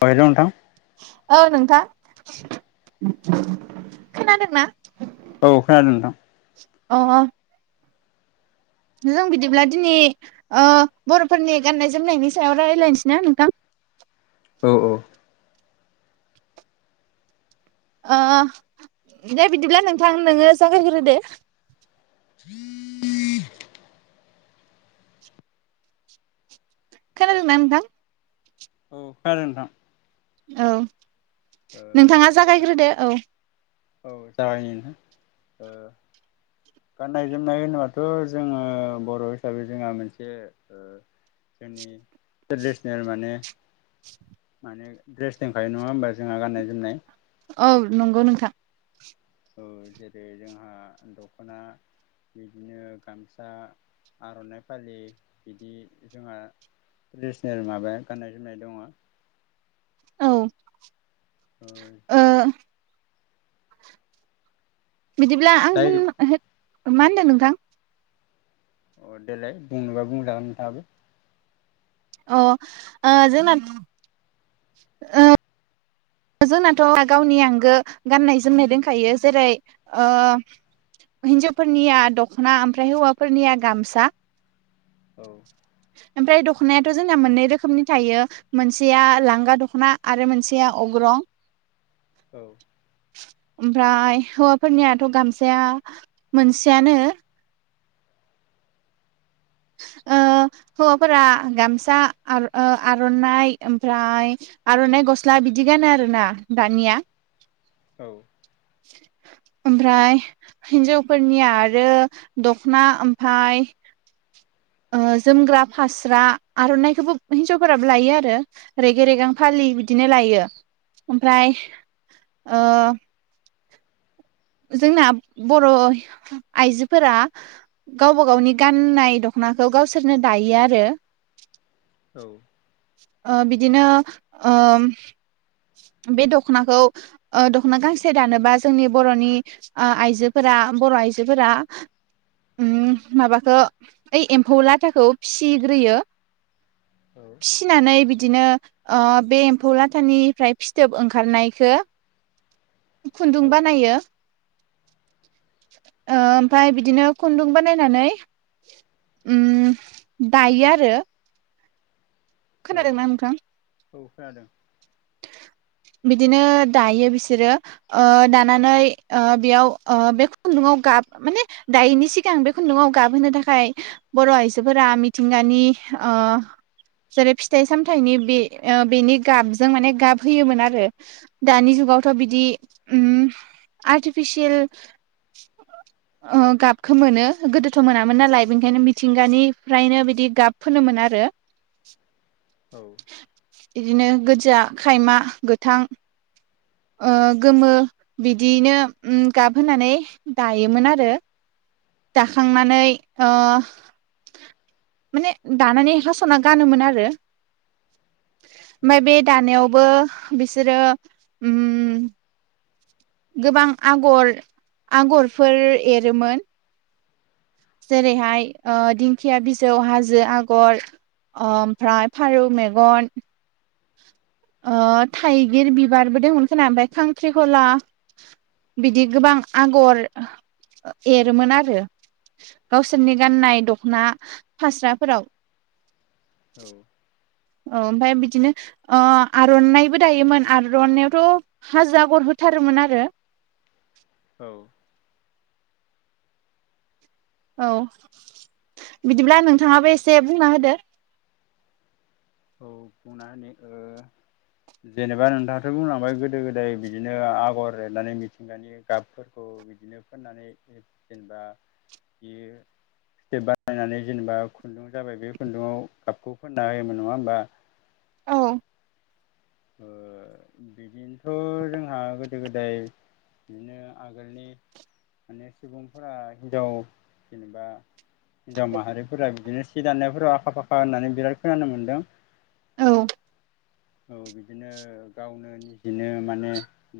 अ hello नोंथां। औ नोंथां खोनादोंना। औ खोनादों नोंथां। अ अ जों बिदिब्ला दिनै ओ बर'फोरनि गाननाय जोमनायनि सायाव रायज्लायनोसै ना नोंथां। [inaudible] औ औ। ओ दे बिदिब्ला नोंथां नोङो जागायग्रो दो। खोनादों ना नोंथां। औ खोनादों नोंथां। औ ओ नोंथाङा जागायग्रोदो गाननाय औ। औ जागायनि नोंथां। ओ गाननाय जोमनाय होनोबाथ' जोङो बर' हिसाबै जोंहा मोनसे ओ जोंनि ट्रेडिसनेल माने माने दड्रेस दंखायो नङा होमबा जोंहा गाननाय जोमनाय औ नंगौ नोंथां औ जेरै जोंहा दख'ना बिदिनो गामसा आर'नाइ फालि बिदि जोंहा ट्रेदिसनेल माबाया गाननाय जोमनाय दङ। औ ओ बिदिब्ला [unintelligible] जाय मा होनदों नोंथां अ देलाय बुंनोबा बुंजागोन थाङाबो अ ओ जोंना ओ जोंनाथ' गावनि आंगो गाननाय जोमनाय दोनखायो जेरै ओ हिनजावफोरनिया दख'ना ओमफ्राय हौवाफोरनिया गामसा औ ओमफ्राय दख'नायाथ' जोंना मोननै रोखोमनि थायो मोनसेया लांगा दख'ना आरो मोनसेया अग्रं औ ओमफ्राय हौवाफोरनियाथ' गामसाया मोनसेयानो ओ ओ हौवाफोरा गमसा आं ओ आरनाय ओफ्राय गस स्ला बिदि गानो आरो ना दानिया औ [inaudible] ओमफ्राय हिन्जावफोरनिया आरो दखना ओमफ्राय [inaudible] जोमग्रा फास्रा आर'नाइखौबो हिनजावफोराबो लायो आरो रेग रेगां फालि बिदिनो लायो ओमफ्राय ओ जोंना बर' आइजोफोरा गावबा गावनि गाननाय खौ गावसोरनो दायो आरो औ ओ बिदिनो ओम बे दख'नाखौ दख'ना गांसे दानोबा जोंनि बर'नि आइजोफोरा बर' आइजोफोरा माबाखौ ओइ एम्फौ लाथाखौ फिग्रोयो औ फिसिनानै बिदिनो बे एम्फौ लाथानिफ्राय फिथोब ओंखारनायखौ खुन्दुं औ बानायो ओमफ्राय बिदिनो खुन्दुं बानायनानै उम दायो आरो औ खोनादोंना नोंथां औ खोनादों बिदिनो दायो बिसोरो ओ दानानै बेयाव बे खुन्दुंङाव गाब माने दायनि सिगां बे खुन्दुङाव गाबहोनो थाखाय बर' आइजोफोरा मिथिंगानि ओ जेरै फिथाइ सामथाइनि बे बेनि गाबजों माने गाब होयोमोन आ रो दानि जुगावथ' बिदि आर्टिफिसियेल [inaudible] गाबखौ मोनो गोदोथ' मोनामोन नालाय बेनिखायनो मिथिंगानिफ्रायनो बिदि गाब फोनो मोन आरो औ बिदिनो गोजा, खायमा, गोथां ओ गोमो बिदियैनो गाबहोनानै दायोमोन आरो दाखांनानै ओ माने दानानै हास'ना गानोमोन आरो। ओमफ्राय बे औ दानायावबो बिसोरो उम गोबां आगर आगरफोर एरोमोन। जेरैहाय दिंखिया बिजौ हाजो आगर ओमफ्राय फारौ मेगन। ओ थाइगिर बिबारबो दंमोन खोना ओमफ्राय खांख्रिखला। बिदि गोबां आगर एरोमोन आरो। गावसोरनि गाननाय दख'ना फास्राफोराव औ। औ ओमफ्राय बिदिनो ओ आर'नाइबो दायोमोन आर'नायइावथ' हाजो आगर हो थारोमोन आरो औ। औ बिदिब्ला नोंथाङाबो एसे बुंना होदो। औ फना ने ओ जेनेबा नोंथाङाथ' बुंलांबाय गोदो गोदाय बिदिनो आगर एरनानै मिथिंगानि गाबफोरखौ बिदिनो फोननानै जेनेबा बियो फिथोब बानायनानै जेनेबा खुन्दुं जाबाय बे खुन्दुंयाव गाबखौ फोनना होयोमोन नङा होमबा। औ। ओ बिदिनोथ' जोंहा गोदो गोदाय बिदिनो आगोलनि माने सुबुंफोरा हिनजाव जेनेबा हिनजाव माहारिफोरा बिदिनो सि दाननायफोराव आखा फाखा होननानै बिराद खोनानो मोन्दों। औ। औ बिदिनो गावनो निजिनो माने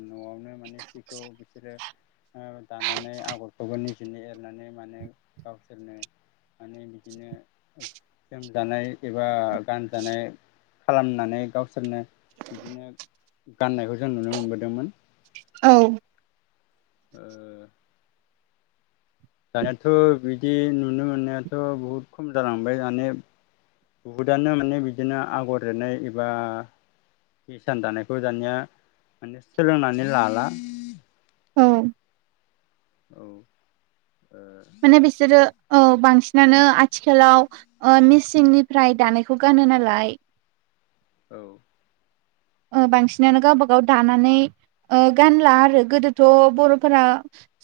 न'आवनो माने सिखौ बिसोरो औ दानानै आगरखौबो निजेनि एरनानै माने गावसोरनो माने बिदिनो जोमजानाय एबा गानजानाय खालामनानै गावसोरनो बिदिनो गाननायखौ जों नुनो मोनबोदोंमोन। औ। ओ दानियाथ' बिदि नुनो मोननायाथ' बहुद खम जालांबाय दानिया। बुहुदआनो माने बिदिनो आगर एरनाय एबा हिसान दानायखौ दानिया माने सोलोंनानै लाला। औ। औ। ओ माने बिसोरो औ बांसिनानो आथिखालाव ओ मेचिंनिफ्राय दानायखौ गानो नालाय। औ। ओ बांसिनानो गावबा गाव दानानै ओ गानला आरो गोदोथ' बर'फोरा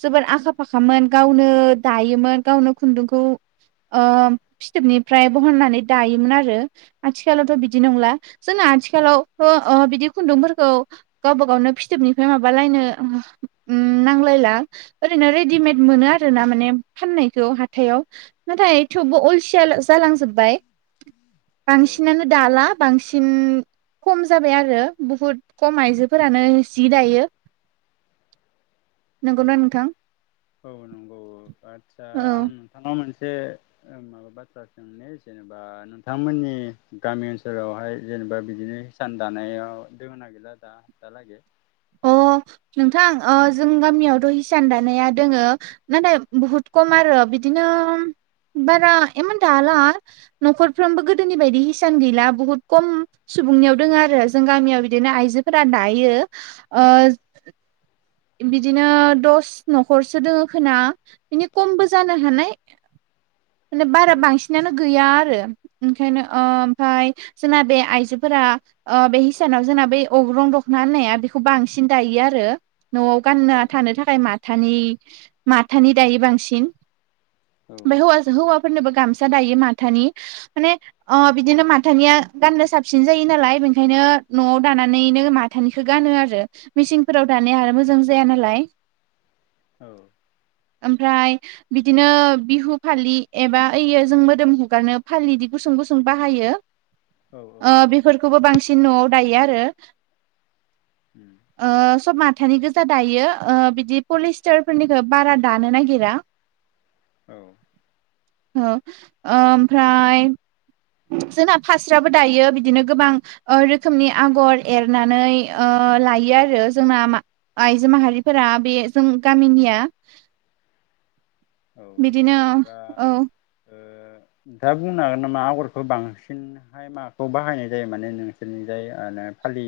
जोबोर आखा फाखामोन गावनो दायो मोन गावनो खुन्दुंखौ ओ फिथोबनिफ्राय बहननानै दायोमोन आरो आथिखालावथ' बिदि नंला जोंना आथिखालावथ' अ' बिदि खुन्दुंफोरखौ गावबा गावनो फिथोबनिफ्राय माबालायनो ओ उम नांलायला ओरैनो रेडिमेद मोनो आरो ना माने फाननायखौ हाथायाव। नाथाय थेवबो अलसिया जालांजोबबाय। औ बांसिनानो दाला बांसिन खम जाबाय आरो बुहुद खम आइजोफोरानो जि दायो। औ नंगौना नोंथां औ नंगौ आदसा औ आं नोंथां मोनसे ओ माबा बाथ्रा सोंनि जेनेबा ओ नोंथांमोननि गामि ओनसोलावहाय जेनेबा बिदिनो हिसान दानायाव दोङो ना गैला दा दालागै? अ नोंथां ओ जोंनि गामियावथ' हिसान दानाया दङो नाथाय बुहुत खम आरो। बिदिनो बारा इमान दाला न'खरफ्रोमबो गोदोनि बायदि हिसान गैला बुहुत खम सुबुंनियाव दोङो आरो जों गामियाव बिदिनो आइजोफोरा दायो ओ बिदिनो दस न'खरसो दोङो खोना बिनि खमबो जानो हानाय। [inaudible] माने बारा औ बांसिनानो गैया - आरो ओंखायनो ओ ओमफाय जोंना बे आइजोफोरा ओ बे हिसानाव जोंना बे गरं दख'ना होननाया बेखौ बांसिन दायो आरो न'आव औ गानना थानो थाखाय माथानि माथानि दायो बांसिन, औ ओमफ्राय हौवा हौवाफोरनोबो गामसा दायो माथानि माने ओ बिदिनो माथानिया गाननो साबसिन जायो नाला लाय बेनिखायनो न'आव दानानैनो माथानिखौ गानो आरो मेचिफोराव दानाय आरो मोजां जाया नालाय, [inaudible] औ ओमफ्राय बिदिनो बिहु फालि एबा ओइयो जों मोदोम हगारनो फालि बिदि गुसुं गुसुं बाहायो। औ औ ओ बेफोरखौबो बांसिन न'आव दायो आरो उम ओ सब मा थानि गोजा दायो ओ बिदि पलिस्टार फोरनिखौ बारा दानो नागिरा, औ औ ओ ओमफ्राय, जोंना फास्राबो दायो बिदिनो गोबां ओ रोखोमनि आगर एरनानै ओ ओ लायो आरो जोंना मा आइजो माहारिफोरा बे जों गामिनिया औ बिदिनो जेनेबा औ ओ नोंथाङा बुंनो हागोन नामा आगरखौ बांसिनहाय माखौ बाहायनाय जायो माने नोंसोरनिजाय [unintelligible] खालि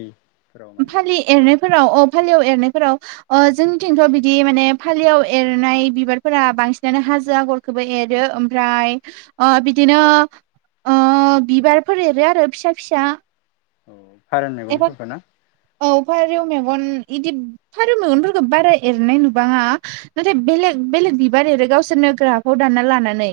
फालि एरनायफोराव औ फालियाव ओ एरनायफोराव ओ जोंथिंथ' बिदि माने फालियाव एरनाय बिबारफोरा बांसिनानो हा हाजो आगरखौबो एरो ओमफ्राय ओ बिदिनो ओ बिबारफोर एरो आरो फिसा फिसा, औ फारोन एबा मैगंफोरखौ ना? औ फारौव मेगन बिदि फारौ मेगनफोरखौ बारा एरनाय नुबाङा नाथाय बेलेग, बेलेग बिबार एरो गावसोरनो ग्राबाव दानना लानानै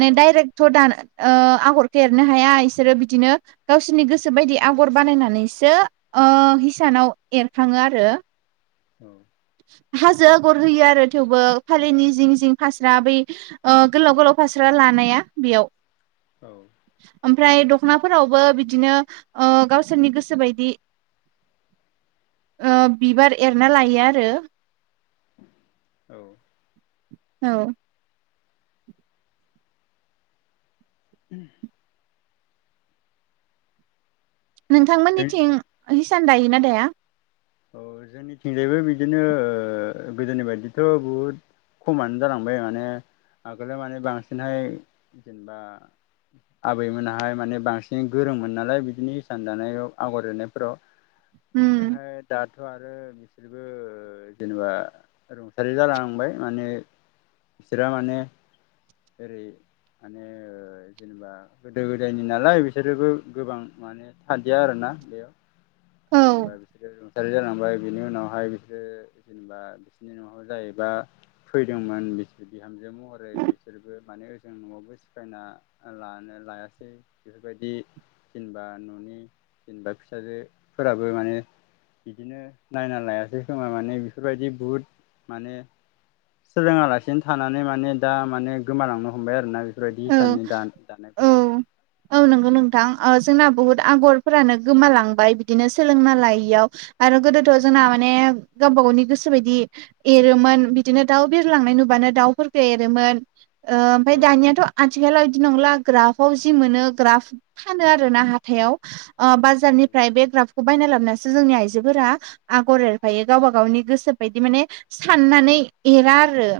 अ अ डाइरेक्ट थ' दान ओ आ आगरखेरनो हाया इसोरो बिदिनो गावसोरनि गोसो बायदि आगर बानायनानैसो, ओ हिसानाव एरखांङो आरो औ हाजो आगर होयो आरो थेवबो फालिनि जिं जिं फास्रा बै ओ गोलाव गोलाव फास्रा लानाया बेयाव औ ओमफ्राय दख'नाफोरावबो बिदिनो ओ गावसोरनि गोसो बायदि ओ बिबार एरना लायो आरो औ औ उम नोंथांमोननिथिं जोंनिथिं हिसान दायोना दाया? औ जोंनिथिंजायबो बिदिनो ओ गोदोनि बायदिथ' बुहुद, खमानो जालांबाय माने आगोलाव माने बांसिनहै जेनेबा, आबैमोनाहाय माने बांसिन गोरोंमोन नालाय बिदिनो इसान दानायाव आगर एनायफोराव, उम ओमफ्रायहाय, थ' आरो बिसोरबो जेनेबा रुंसारि जालांबाय माने, बिसोरहा माने ओरै, माने जेनेबा गोदो गोदायनि नालाय बिसोरोबो गोबां माने थादया आरो ना। ना बेयाव औ जेनेबा बिसोरो [unintelligible] जालांबाय बिनि उनावहाय बिसोरो जेनेबा बिसोरनि न'आव जाहैबा फैदोंमोन बिसोर बिहामजो महरै बिसोरबो माने ओजों न'आवबो सिखायना लानो लायासै बेफोरबायदि जेनेबा न'नि जेनेबा फिसाजोफोराबो माने बिदिनो नायना लायासै खोमा माने बेफोरबायदि बुहुद माने सोङालासिनो थानानै माने दा माने गोमालांनो हमबाय आरोना। बेफोरबायदि औ हसाननि दा दानायफोरा औ नंगौ नोंथां जोंना बुहुत आगरफोरानो गोमालांबाय बिदिनो सोलोंना लायैयाव आ आरो गोदोथ' जोंना माने गावबा गावनि गोसो बायदि एरोमोन बिदिनो दाउ बिरलांनाय नुबानो दाउफोरखौ एरोमोन ओमफ्राय औ दानियाथ' आथिखालाव बिदि नंला ग्राफाव जि मोनो ग्राफ फानो आर ना हाथायाव, ओ औ बाजारनिफ्राय बे ग्राफखौ बायना लाबोनसो जोंनि आइजोफोरा आगर एरफायो गावबा गावनि गोसो बायदि माने साननानै, एरा आरो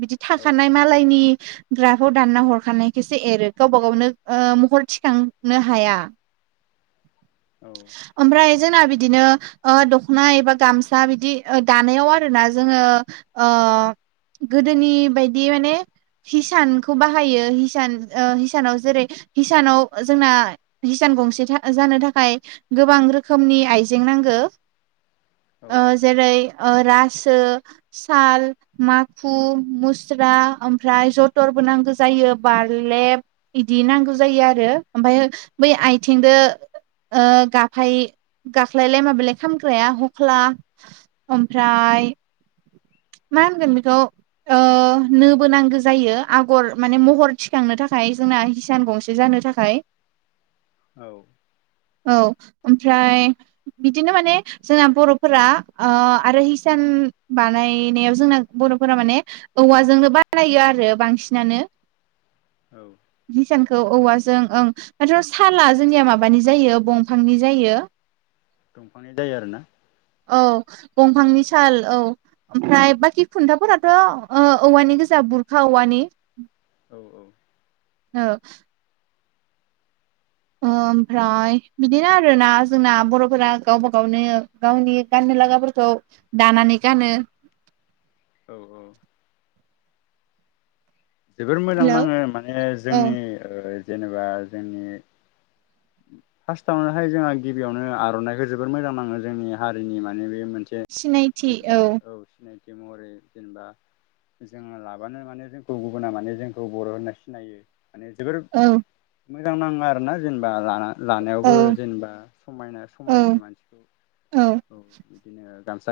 बिदि औ थाखानाय मालायनि ग्राफ, खौ दानना हरखानायखौसो एरो गावबा गावनो ओ महर थिखांनो हाया, [inaudible] ओमफ्राय जोंना बिदिनो ओ दख'नाबा गामसा बिदि दानायाव आरोना जोङो ओ, अ गोदोनि बायदि माने हिसान बाहायो हिसान ओ हिसानाव जेरै हानाव जोंना हिसान गंसे था जा नो थाखाय गोबां रोखोमनि आइजें नांगो औ ओ जेरै रासो साल माखु मुस्रा ओमफ्राय जथरबो नांगौ। जायो बारलेब इदि नांगौ जायो आरो ओमफाय बै आयथिंदो ओ गाफाय गाख्लायलाय माबालाय खामग्राया हख्ला ओमफ्राय मा होनगोन बेखौ ओ नोबो नांगौ जायो आग गर माने महर थिखांनो थाखाय जोंना हिसान गंसे जानो थाखाय औ। औ ओमफ्राय बिदिनो माने जोंना बर'फोरा ओ आरो हिसान बानायनायाव जोंना बर'फोरा माने औवाजोंनो बानायो आरो बांसिनानो औ। औ औवाजों ओं माथ' साला जोंनिया माबानि जायो बंफांनि जायो। जायो आरोना औ बंफांनि साल औ ओमफ्राय बाकि खुन्थाफोराथ' औवानि गोजा बुरखा उवनि औ औ। ओ। ओ। ओमफ्राय बिदिनो आरोना जोंना बर'फोरा गावबा गावनो गावनि गाननो लागाफोरखौ औ दानानै गानो। औ औ। जोबोर मोजां हेलौ नाङो माने औ जोंनि ओ जेनेबा जोंनि फास्टआवनोहाय जोंहा गिबियावनो आर'नाइखो जोबोर मोजां नाङो जोंनि हारिनि माने बे मोनसे जेनेबा औ सिनाय महरै जेनेबा जोङो लाबानो माने जों गुबु गुबुना माने जोंखौ बर' होनना सिनायो माने जोबोर औ मोजां नाङा आरोना जेनेबा लाना औ लानायावबो जेनेबा समायना औ समायो मानसिखौ औ बिदिनो गामसा